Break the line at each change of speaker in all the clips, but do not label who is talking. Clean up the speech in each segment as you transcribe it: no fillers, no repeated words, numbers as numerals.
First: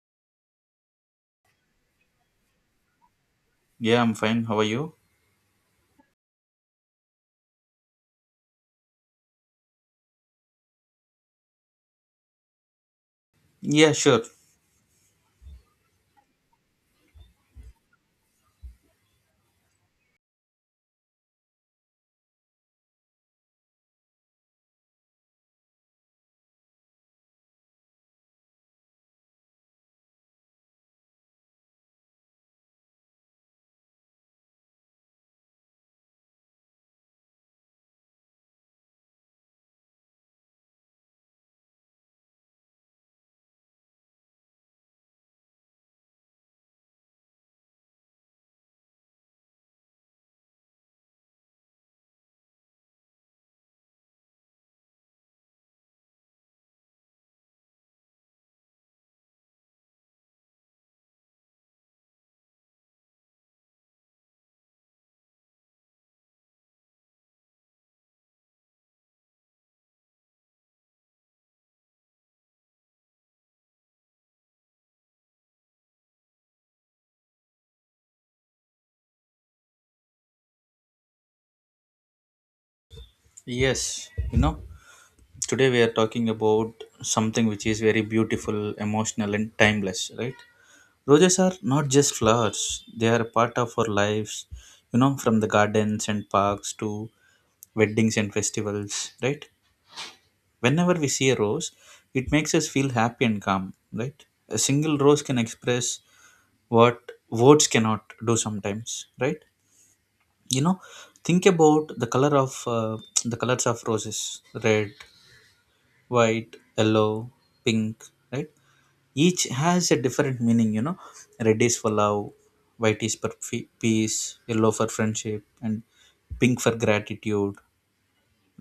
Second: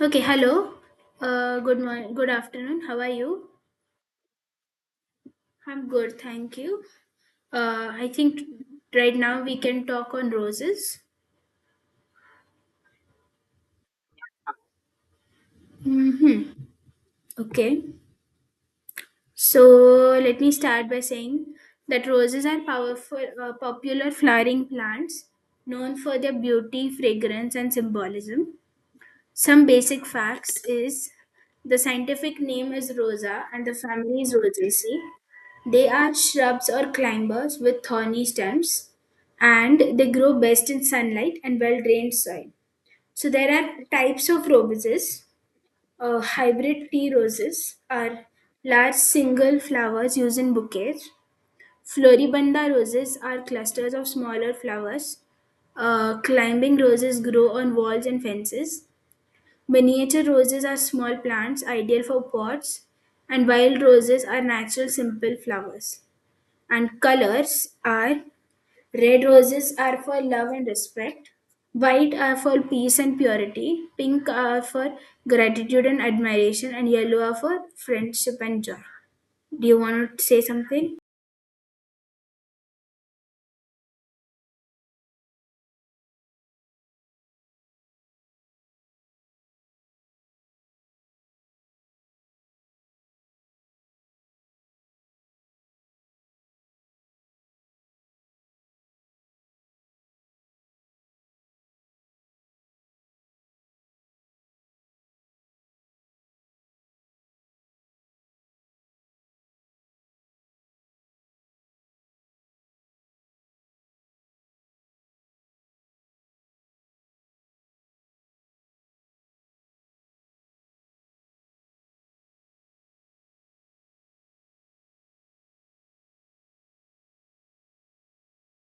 Okay, hello. Good morning, good afternoon. How are you?
Yeah, I'm fine. How are you?
I'm good, thank you. I think right now we can talk on roses.
Yeah, sure.
Mm-hmm. Okay. So let me start by saying that roses are powerful, popular flowering plants known for their beauty, fragrance, and symbolism. Some basic facts is the scientific name is Rosa and the family is Rosaceae. They are shrubs or climbers with thorny stems and they grow best in sunlight and well drained soil. So there are types of roses. Hybrid tea roses are large single flowers used in bouquets. Floribunda roses are clusters of smaller flowers. Climbing roses grow on walls and fences. Miniature roses are small plants ideal for pots, and wild roses are natural simple flowers. And colors are: red roses are for love and respect, white are for peace and purity, pink are for gratitude and admiration, and yellow are for friendship and joy. Do you want to say something?
Yes. You know, today we are talking about something which is very beautiful, emotional, and timeless, right? Roses are not just flowers, they are a part of our lives, you know, from the gardens and parks to weddings and festivals, right? Whenever we see a rose, it makes us feel happy and calm, right? A single rose can express what words cannot do sometimes, right? You know, think about the colors of roses: red, white, yellow, pink, right? Each has a different meaning, you know. Red is for love, white is for peace, yellow for friendship, and pink for gratitude,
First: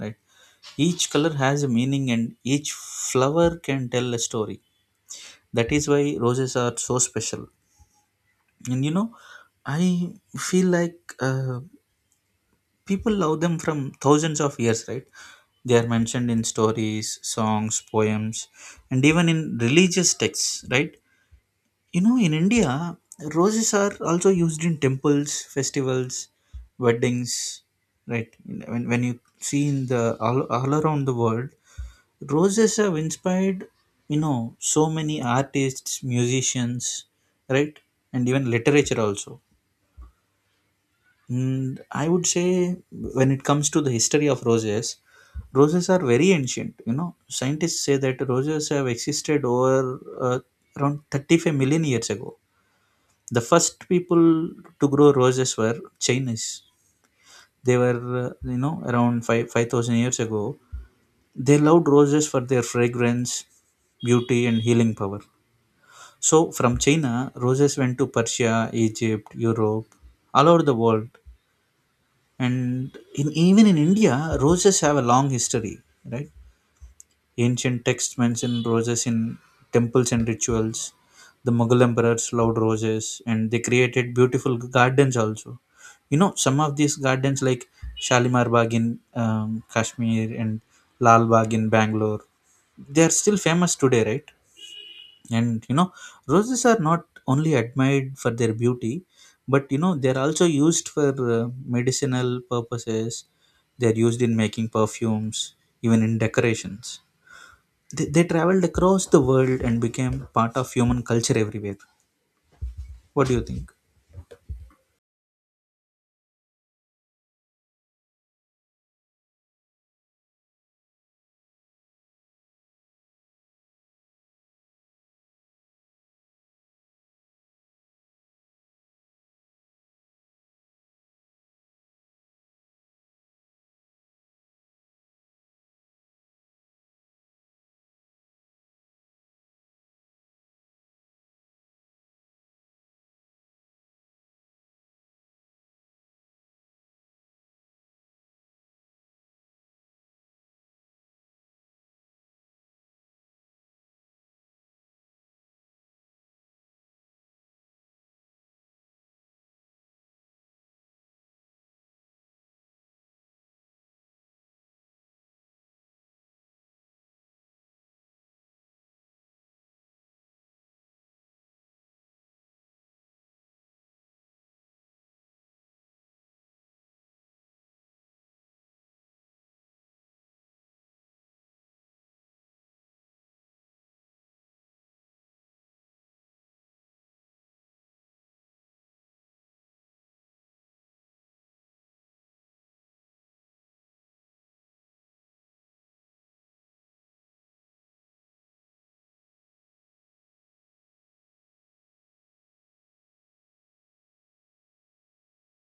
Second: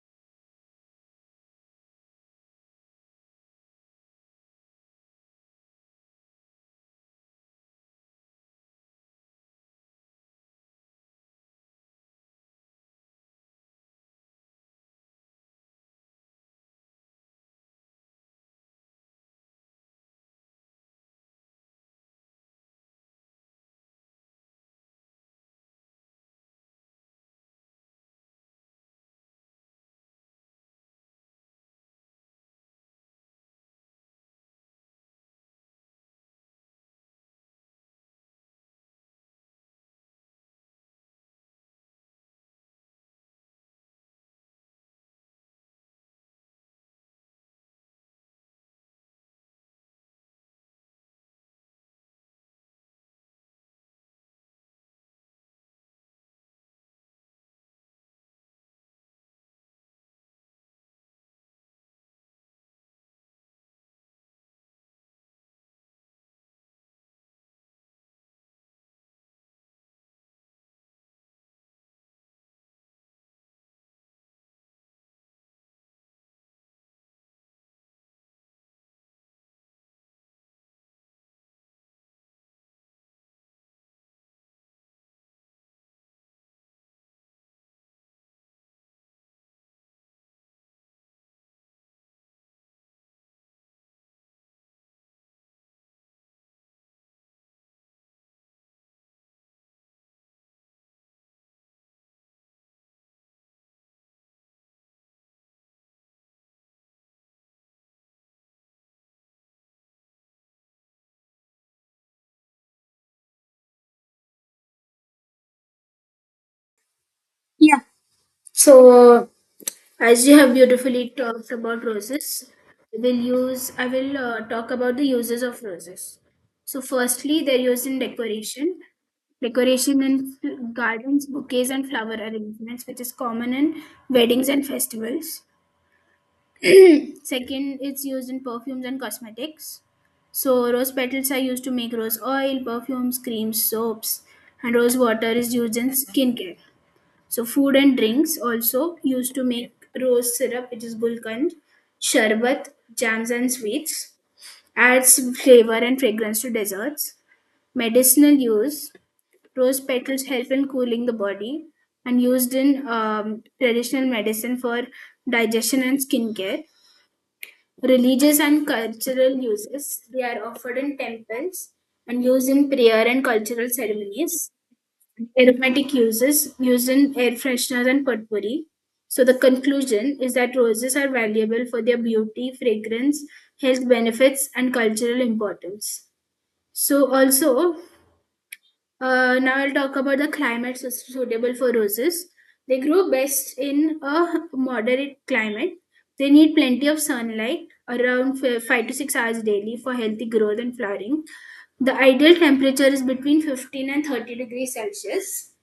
right? Each color has a meaning and each flower can tell a story. That is why roses are so special. And you know, I feel like, people love them from thousands of years, right? They are mentioned in stories, songs, poems, and even in religious texts, right? You know, in India, roses are also used in temples, festivals, weddings, right? When you see all around the world, roses have inspired, you know, so many artists, musicians, right? And even literature also. And I would say, when it comes to the history of roses, roses are very ancient. You know, scientists say that roses have existed over around 35 million years ago. The first people to grow roses were Chinese. They were, you know, around five 5,000 years ago. They loved roses for their fragrance, beauty, and healing power. So, from China, roses went to Persia, Egypt, Europe, all over the world. And in even in India, roses have a long history, right? Ancient texts mention roses in temples and rituals. The Mughal emperors loved roses and they created beautiful gardens also. You know, some of these gardens like Shalimar Bagh in Kashmir and Lal Bagh in Bangalore, they are still famous today, right? And you know, roses are not only admired for their beauty, but you know, they're also used for medicinal purposes. They're used in making perfumes, even in decorations. They traveled across the world and became part of human culture everywhere. What do you think?
Yeah. So as you have beautifully talked about roses, I will talk about the uses of roses. So firstly, they're used in decoration, decoration in gardens, bouquets, and flower arrangements, which is common in weddings and festivals. Second, it's used in perfumes and cosmetics. So rose petals are used to make rose oil, perfumes, creams, soaps, and rose water is used in skincare. So food and drinks also used to make rose syrup, which is gulkand, sherbet, jams and sweets, adds flavor and fragrance to desserts. Medicinal use: rose petals help in cooling the body and used in traditional medicine for digestion and skincare. Religious and cultural uses: they are offered in temples and used in prayer and cultural ceremonies, aromatic uses using air fresheners and potpourri. So the conclusion is that roses are valuable for their beauty, fragrance, health benefits, and cultural importance. So also, now I'll talk about the climates suitable for roses. They grow best in a moderate climate. They need plenty of sunlight, around 5 to 6 hours daily for healthy growth and flowering. The ideal temperature is between 15 and 30 degrees Celsius.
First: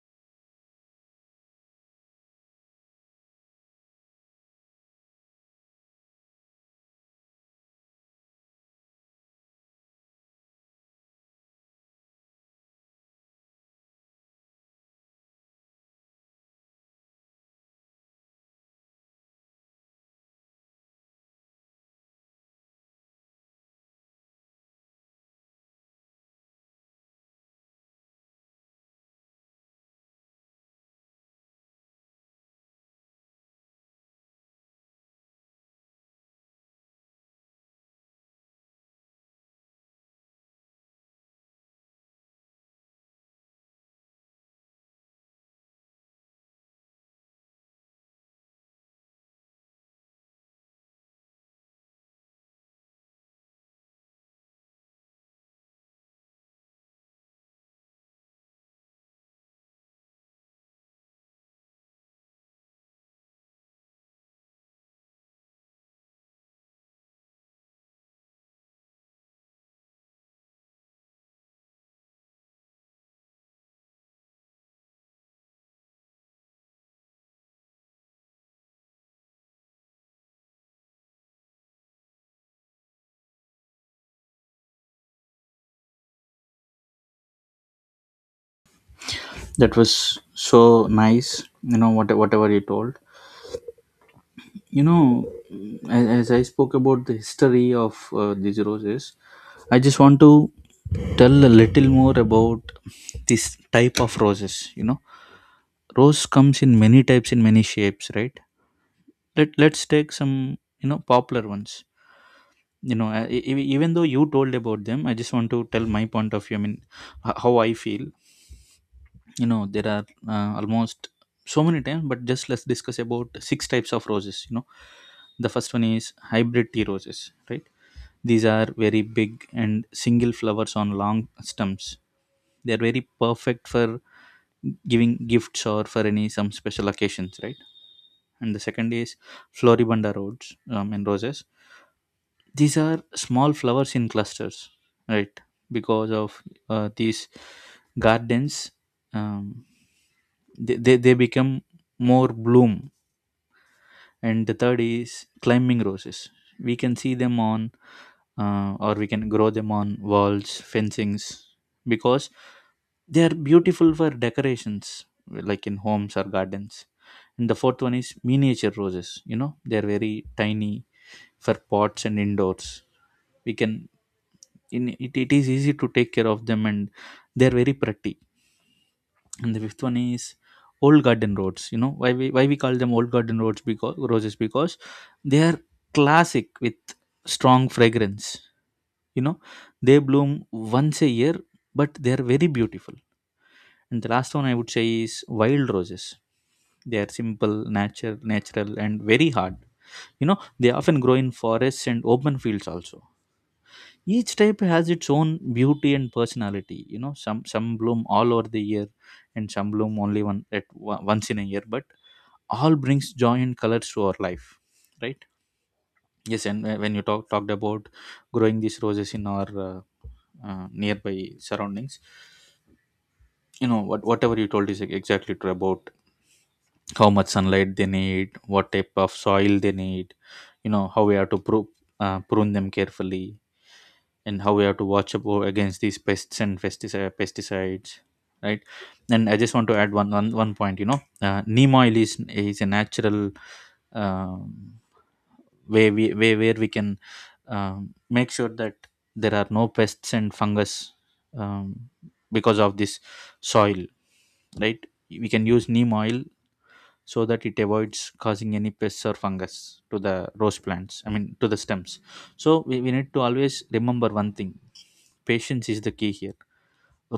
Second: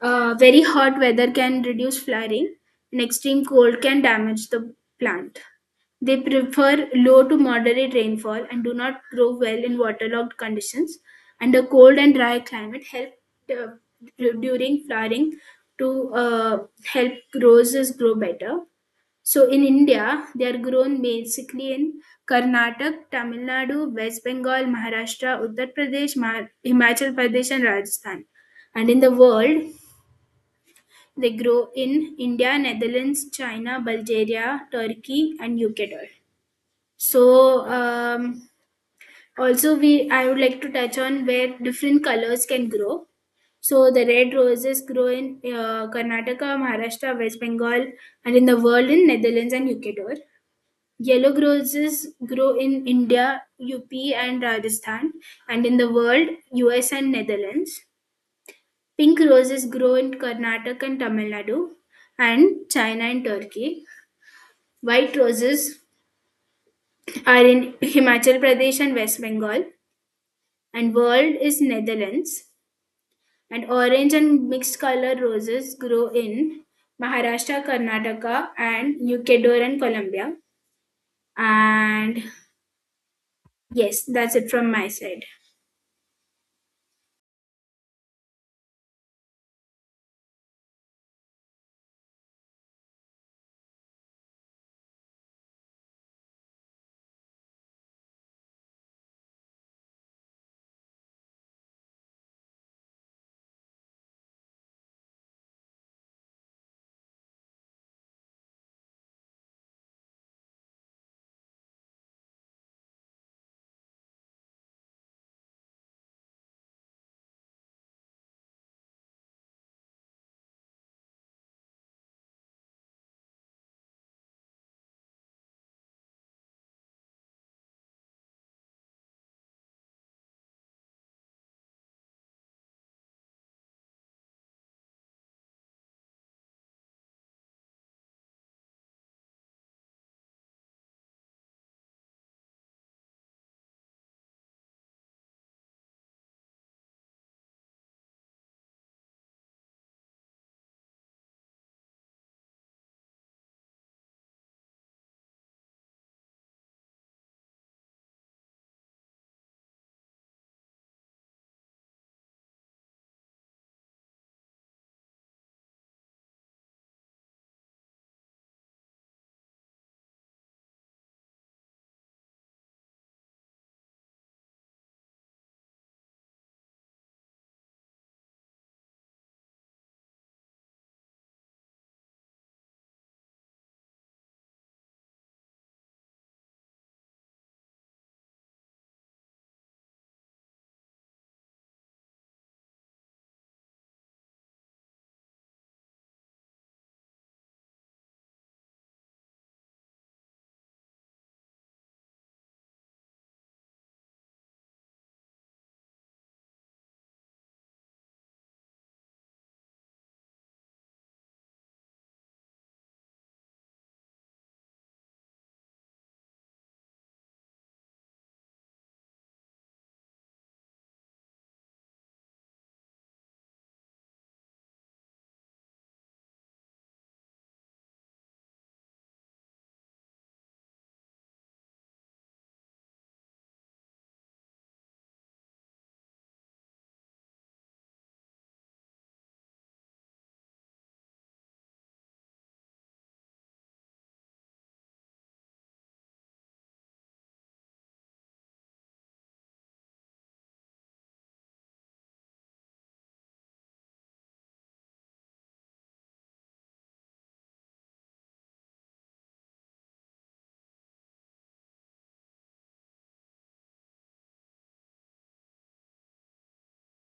Very hot weather can reduce flowering, and extreme cold can damage the plant. They prefer low to moderate rainfall and do not grow well in waterlogged conditions, and a cold and dry climate help uh, during flowering to help roses grow better. So in India, they are grown basically in Karnataka, Tamil Nadu, West Bengal, Maharashtra, Uttar Pradesh, Himachal Pradesh, and Rajasthan. And in the world, they grow in India, Netherlands, China, Bulgaria, Turkey, and UK. So also we I would like to touch on where different colors can grow. So the red roses grow in Karnataka, Maharashtra, West Bengal, and in the world in Netherlands and Ecuador. Yellow roses grow in India, UP, and Rajasthan, and in the world US and Netherlands. Pink roses grow in Karnataka and Tamil Nadu, and China and Turkey. White roses are in Himachal Pradesh and West Bengal and world is Netherlands. And orange and mixed color roses grow in Maharashtra, Karnataka, and Ecuador and Colombia. And yes, that's it from my side.
That was so nice, you know, whatever you told. You know, as I spoke about the history of these roses, I just want to tell a little more about this type of roses. You know, rose comes in many types, in many shapes, right? Let's take some, you know, popular ones. You know, even though you told about them, I just want to tell my point of view, I mean, how I feel. You know, there are, almost so many times, but just let's discuss about six types of roses, you know. The first one is hybrid tea roses, right? These are very big and single flowers on long stems. They are very perfect for giving gifts or for any some special occasions, right? And the second is floribunda roses, and roses these are small flowers in clusters, right? Because of these gardens, um, they become more bloom. And the third is climbing roses. We can see them on, or we can grow them on walls, fencings, because they are beautiful for decorations like in homes or gardens. And the fourth one is miniature roses. You know, they are very tiny, for pots and indoors. We can in it, it is easy to take care of them and they are very pretty. And the fifth one is old garden roads. You know, why we call them old garden roads because roses because they are classic with strong fragrance. You know, they bloom once a year, but they are very beautiful. And the last one I would say is wild roses. They are simple, natural, and very hard. You know, they often grow in forests and open fields also. Each type has its own beauty and personality. You know, some bloom all over the year, and some bloom only once in a year. But all brings joy and colors to our life, right? Yes, and when you talked about growing these roses in our nearby surroundings, you know, whatever you told is exactly true about how much sunlight they need, what type of soil they need, you know, how we have to prune, prune them carefully, and how we have to against these pests and pesticides, right? And I just want to add one point, you know. Neem oil is a natural, um, way where we can, make sure that there are no pests and fungus, um, because of this soil, right? We can use neem oil so that it avoids causing any pests or fungus to the rose plants, I mean to the stems. So we need to always remember one thing: patience is the key here.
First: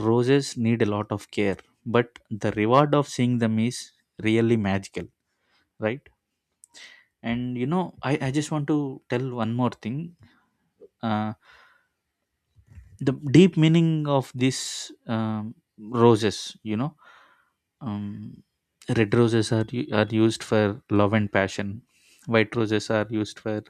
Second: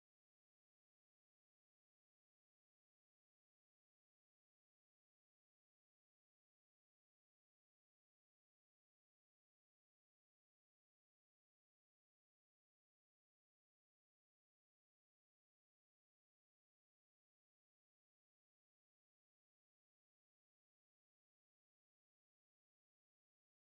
Roses need a lot of care, but the reward of seeing them is really magical, right? And you know, I just want to tell one more thing, uh, the deep meaning of these, roses. You know, um, red roses are used for love and passion. White roses are used for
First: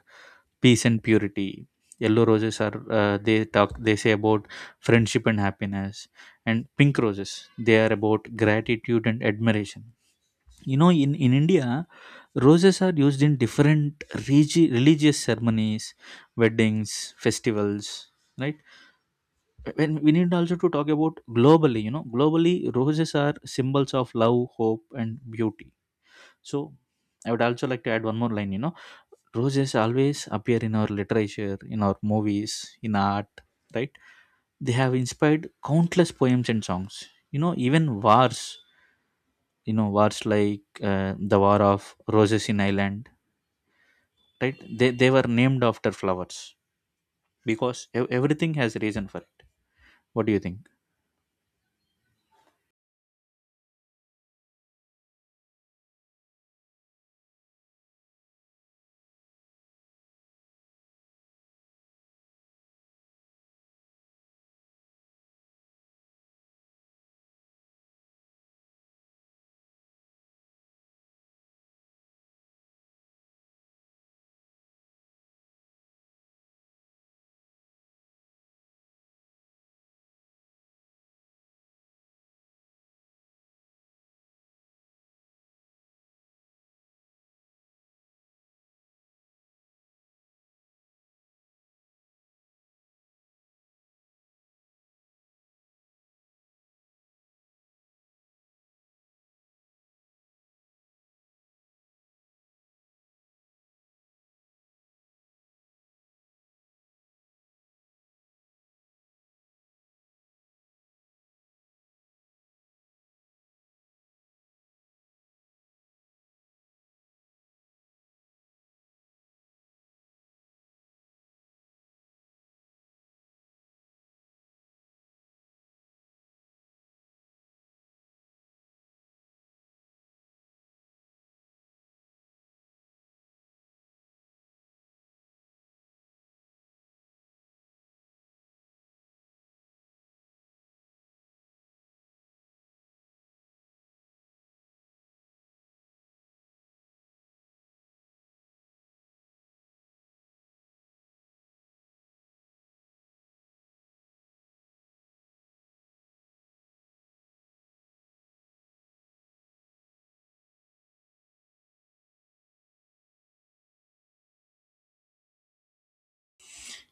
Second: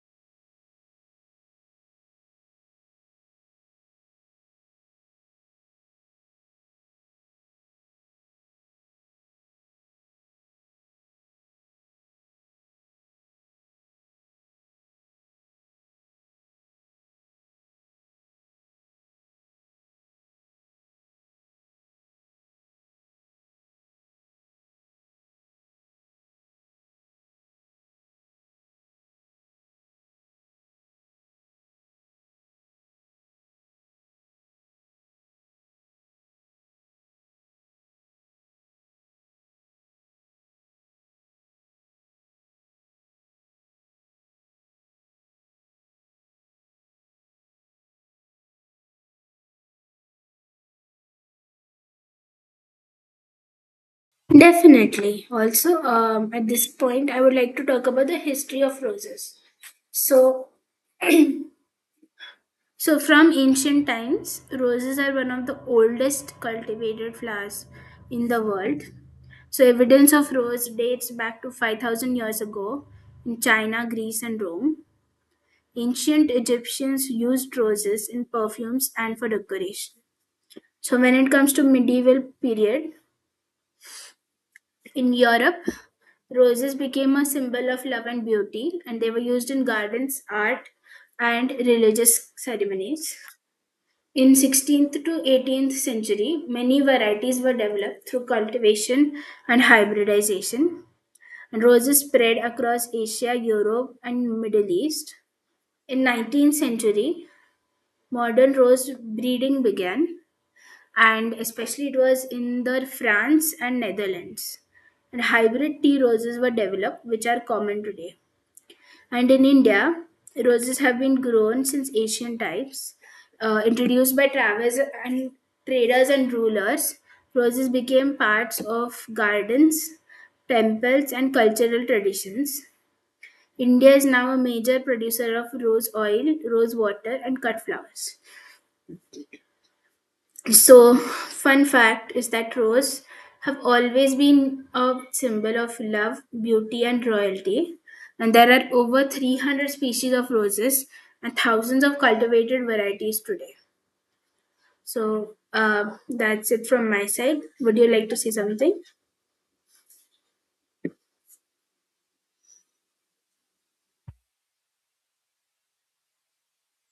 peace and purity. Yellow roses are, they say about friendship and happiness. And pink roses, they are about gratitude and admiration. You know, in India, roses are used in different religious ceremonies, weddings, festivals, right? When we need also to talk about globally, you know, globally, roses are symbols of love, hope, and beauty. So I would also like to add one more line. You know, roses always appear in our literature, in our movies, in art, right? They have inspired countless poems and songs. You know, even wars, you know, wars like, the War of Roses in Ireland, right? They were named after flowers because everything has a reason for it. What do you think?
Definitely. Also, at this point, I would like to talk about the history of roses. So, so from ancient times, roses are one of the oldest cultivated flowers in the world. So, evidence of rose dates back to 5,000 years ago in China, Greece, and Rome. Ancient Egyptians used roses in perfumes and for decoration. So, when it comes to medieval period in Europe, roses became a symbol of love and beauty, and they were used in gardens, art, and religious ceremonies. In 16th to 18th century, many varieties were developed through cultivation and hybridization, and roses spread across Asia, Europe, and Middle East. In 19th century, modern rose breeding began, and especially it was in the France and Netherlands. And hybrid tea roses were developed, which are common today. And in India, roses have been grown since ancient times, introduced by travelers and traders and rulers. Roses became parts of gardens, temples, and cultural traditions. India is now a major producer of rose oil, rose water, and cut flowers. So, fun fact is that rose have always been a symbol of love, beauty, and royalty. And there are over 300 species of roses and thousands of cultivated varieties today. So, that's it from my side. Would you like to say something?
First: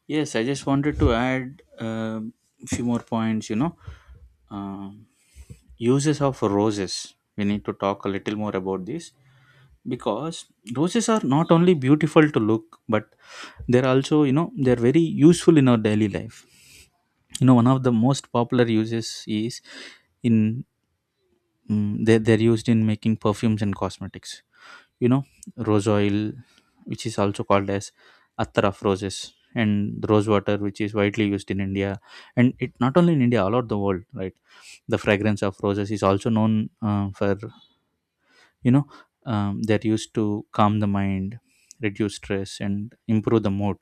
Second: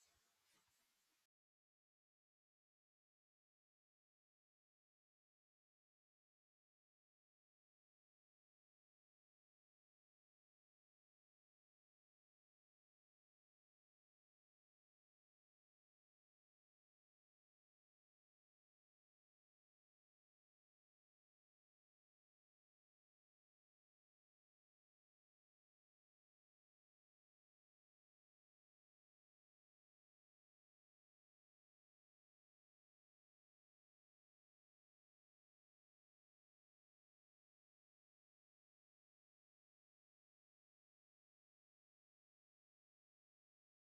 Yes, I just wanted to add a few more points. You know, Um uses of roses. We need to talk a little more about this because roses are not only beautiful to look, but they're also, you know, they're very useful in our daily life. You know, one of the most popular uses is in, they're used in making perfumes and cosmetics. You know, rose oil, which is also called as attar of roses, and rose water, which is widely used in India. And it, not only in India, all over the world, right? The fragrance of roses is also known, for, you know, they're used to calm the mind, reduce stress and improve the mood.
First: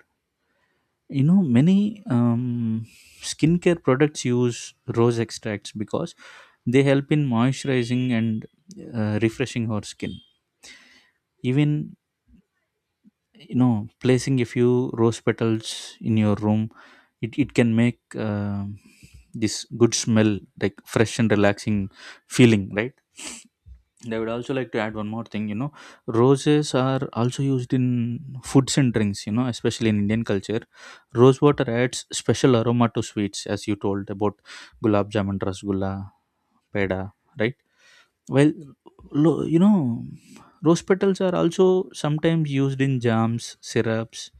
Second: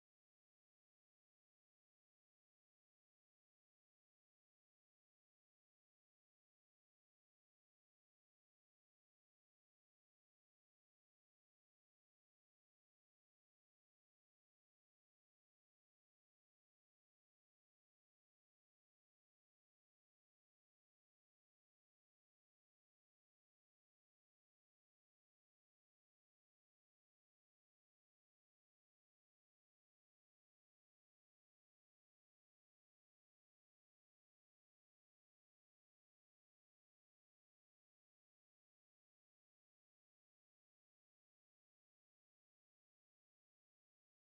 You know, many, skincare products use rose extracts because they help in moisturizing and refreshing our skin. Even, you know, placing a few rose petals in your room, it can make, this good smell, like fresh and relaxing feeling, right? And I would also like to add one more thing. You know, roses are also used in foods and drinks. You know, especially in Indian culture, rose water adds special aroma to sweets, as you told about gulab jamun, rasgulla, peda, right? Well, you know, rose petals are also sometimes used in jams, syrups,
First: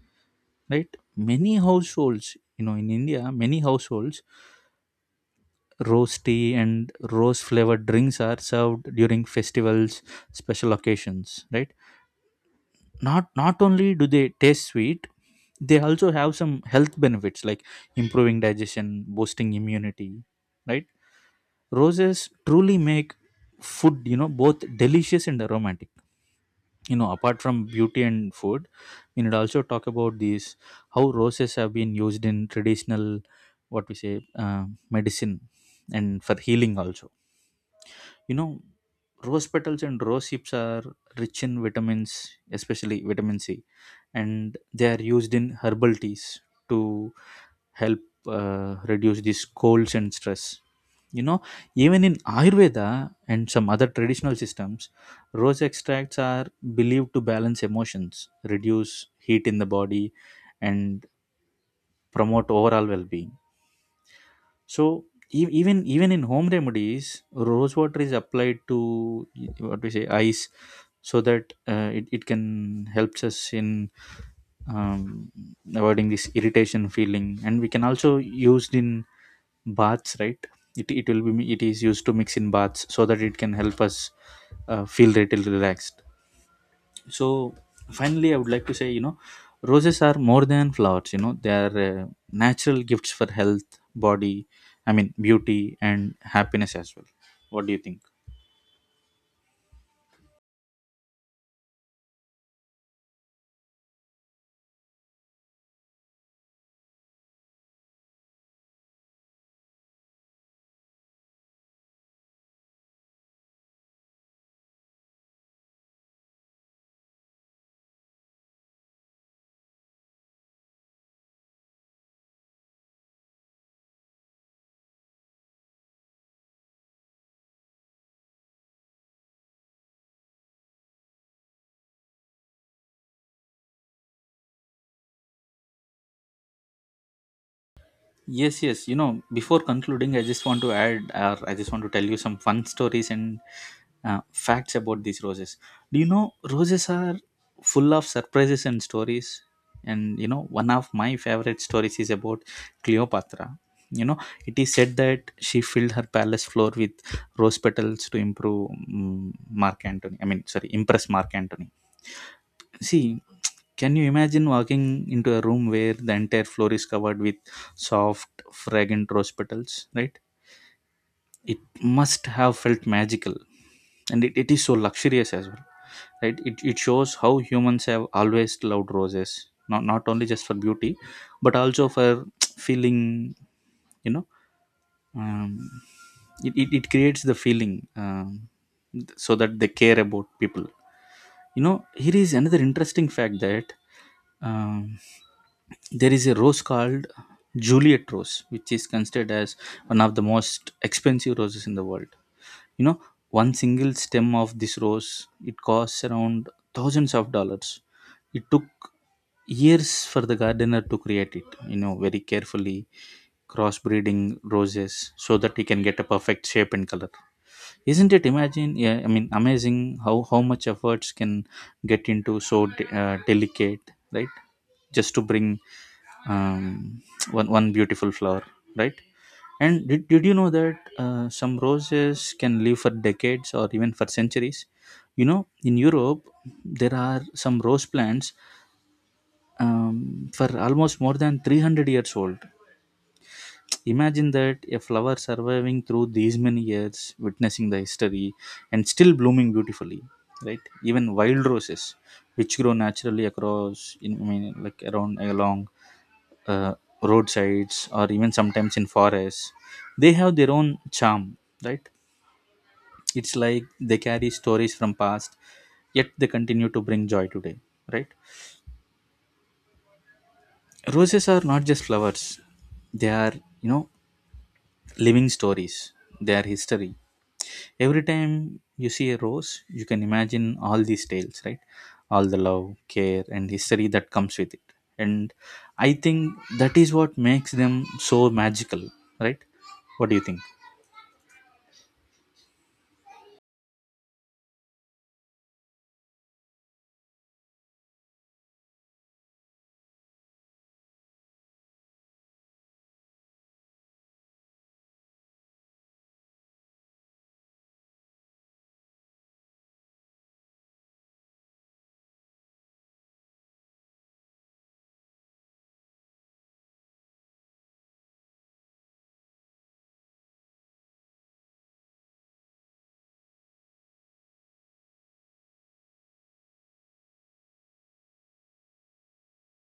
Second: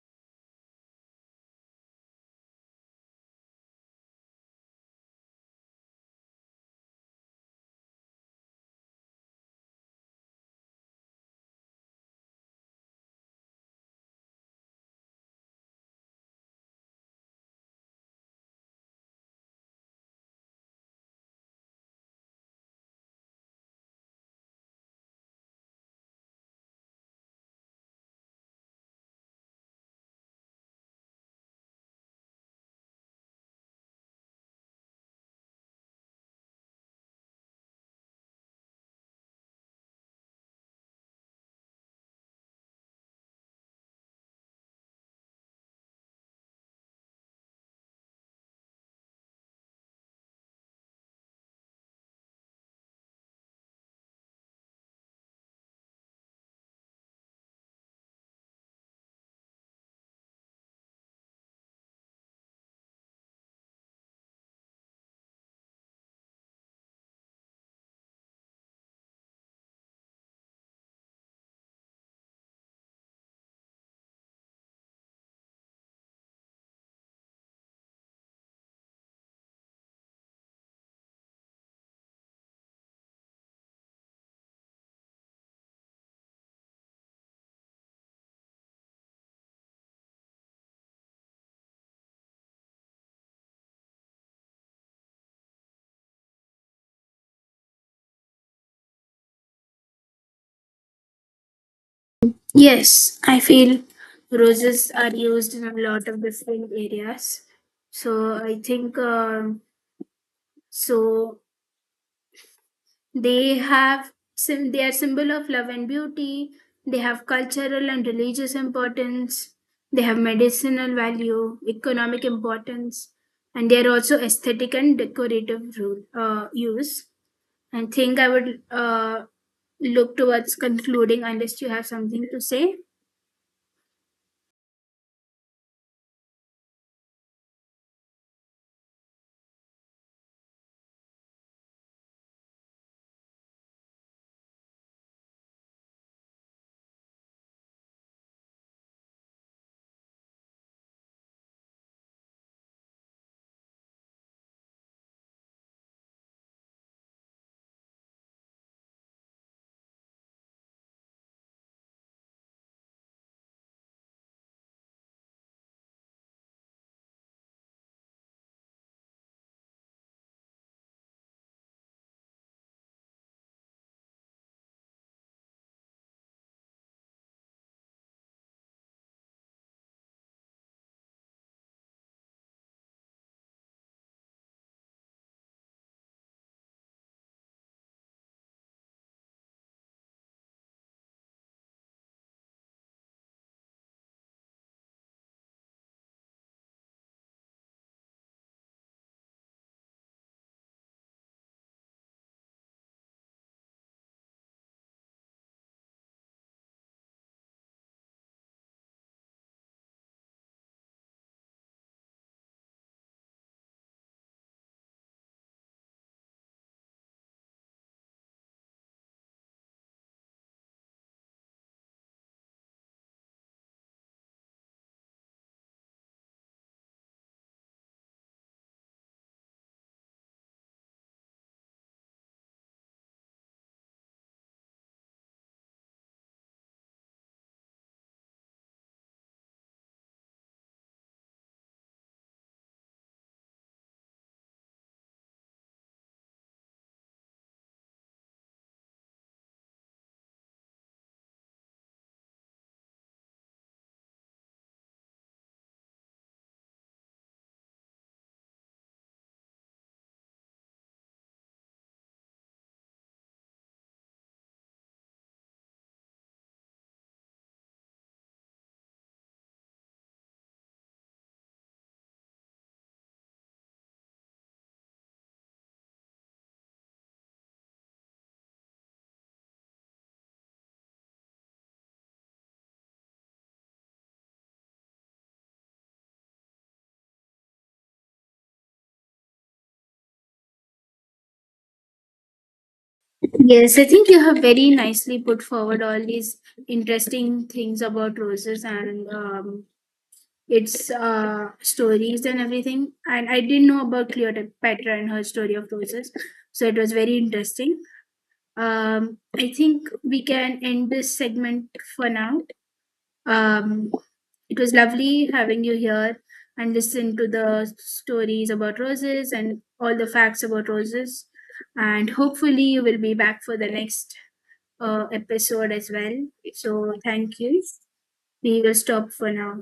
right? Many households, you know, in India, many households, rose tea and rose flavored drinks are served during festivals, special occasions, right? Not only do they taste sweet, they also have some health benefits like improving digestion, boosting immunity, right? Roses truly make food, you know, both delicious and aromatic. You know, apart from beauty and food, we need also talk about these, how roses have been used in traditional, what we say, medicine and for healing also. You know, rose petals and rose hips are rich in vitamins, especially vitamin C, and they are used in herbal teas to help, reduce these colds and stress. You know, even in Ayurveda and some other traditional systems, rose extracts are believed to balance emotions, reduce heat in the body, and promote overall well being. So, even in home remedies, rose water is applied to what we say eyes, so that, it can helps us in, um, avoiding this irritation feeling, and we can also used in baths, right? It will be it is used to mix in baths so that it can help us, feel little relaxed. So finally I would like to say, you know, roses are more than flowers. You know, they are, natural gifts for health, body, I mean beauty and happiness as well. What do you think?
Yes, I feel roses are used in a lot of different areas. So I think so they have they are symbol of love and beauty. They have cultural and religious importance. They have medicinal value, economic importance, and they are also aesthetic and decorative use. I think I would look towards concluding unless you have something to say.
Yes, yes. You know, before concluding, I just want to tell you some fun stories and, facts about these roses. Do you know roses are full of surprises and stories? And you know, one of my favorite stories is about Cleopatra. You know, it is said that she filled her palace floor with rose petals to improve, Mark Antony. I mean, sorry, impress Mark Antony. See, can you imagine walking into a room where the entire floor is covered with soft, fragrant rose petals, right? It must have felt magical, and it is so luxurious as well, right? It shows how humans have always loved roses, not only just for beauty, but also for feeling, you know, um, it creates the feeling, so that they care about people. You know, here is another interesting fact that, Um, there is a rose called Juliet rose, which is considered as one of the most expensive roses in the world. You know, one single stem of this rose, it costs around thousands of dollars. It took years for the gardener to create it. You know, very carefully crossbreeding roses so that he can get a perfect shape and color. Isn't it? Imagine, yeah, I mean, amazing how much efforts can get into so, delicate, right? Just to bring, um, one beautiful flower, right? And did you know that, some roses can live for decades or even for centuries? You know, in Europe, there are some rose plants, for almost more than 300 years old. Imagine that, a flower surviving through these many years, witnessing the history and still blooming beautifully, right? Even wild roses, which grow naturally across I mean like around, along, uh, roadsides or even sometimes in forests, they have their own charm, right? It's like they carry stories from past, yet they continue to bring joy today, right? Roses are not just flowers, they are, you know, living stories, they are history. Every time you see a rose, you can imagine all these tales, right? All the love, care, and history that comes with it. And I think that is what makes them so magical, right? What do you think?
Yes, I think you have very nicely put forward all these interesting things about roses and its stories and everything. And I didn't know about Cleopatra and her story of roses, so it was very interesting. I think we can end this segment for now. Um, it was lovely having you here and listen to the stories about roses and all the facts about roses. And hopefully, you will be back for the next episode as well. So, thank you. We will stop for now.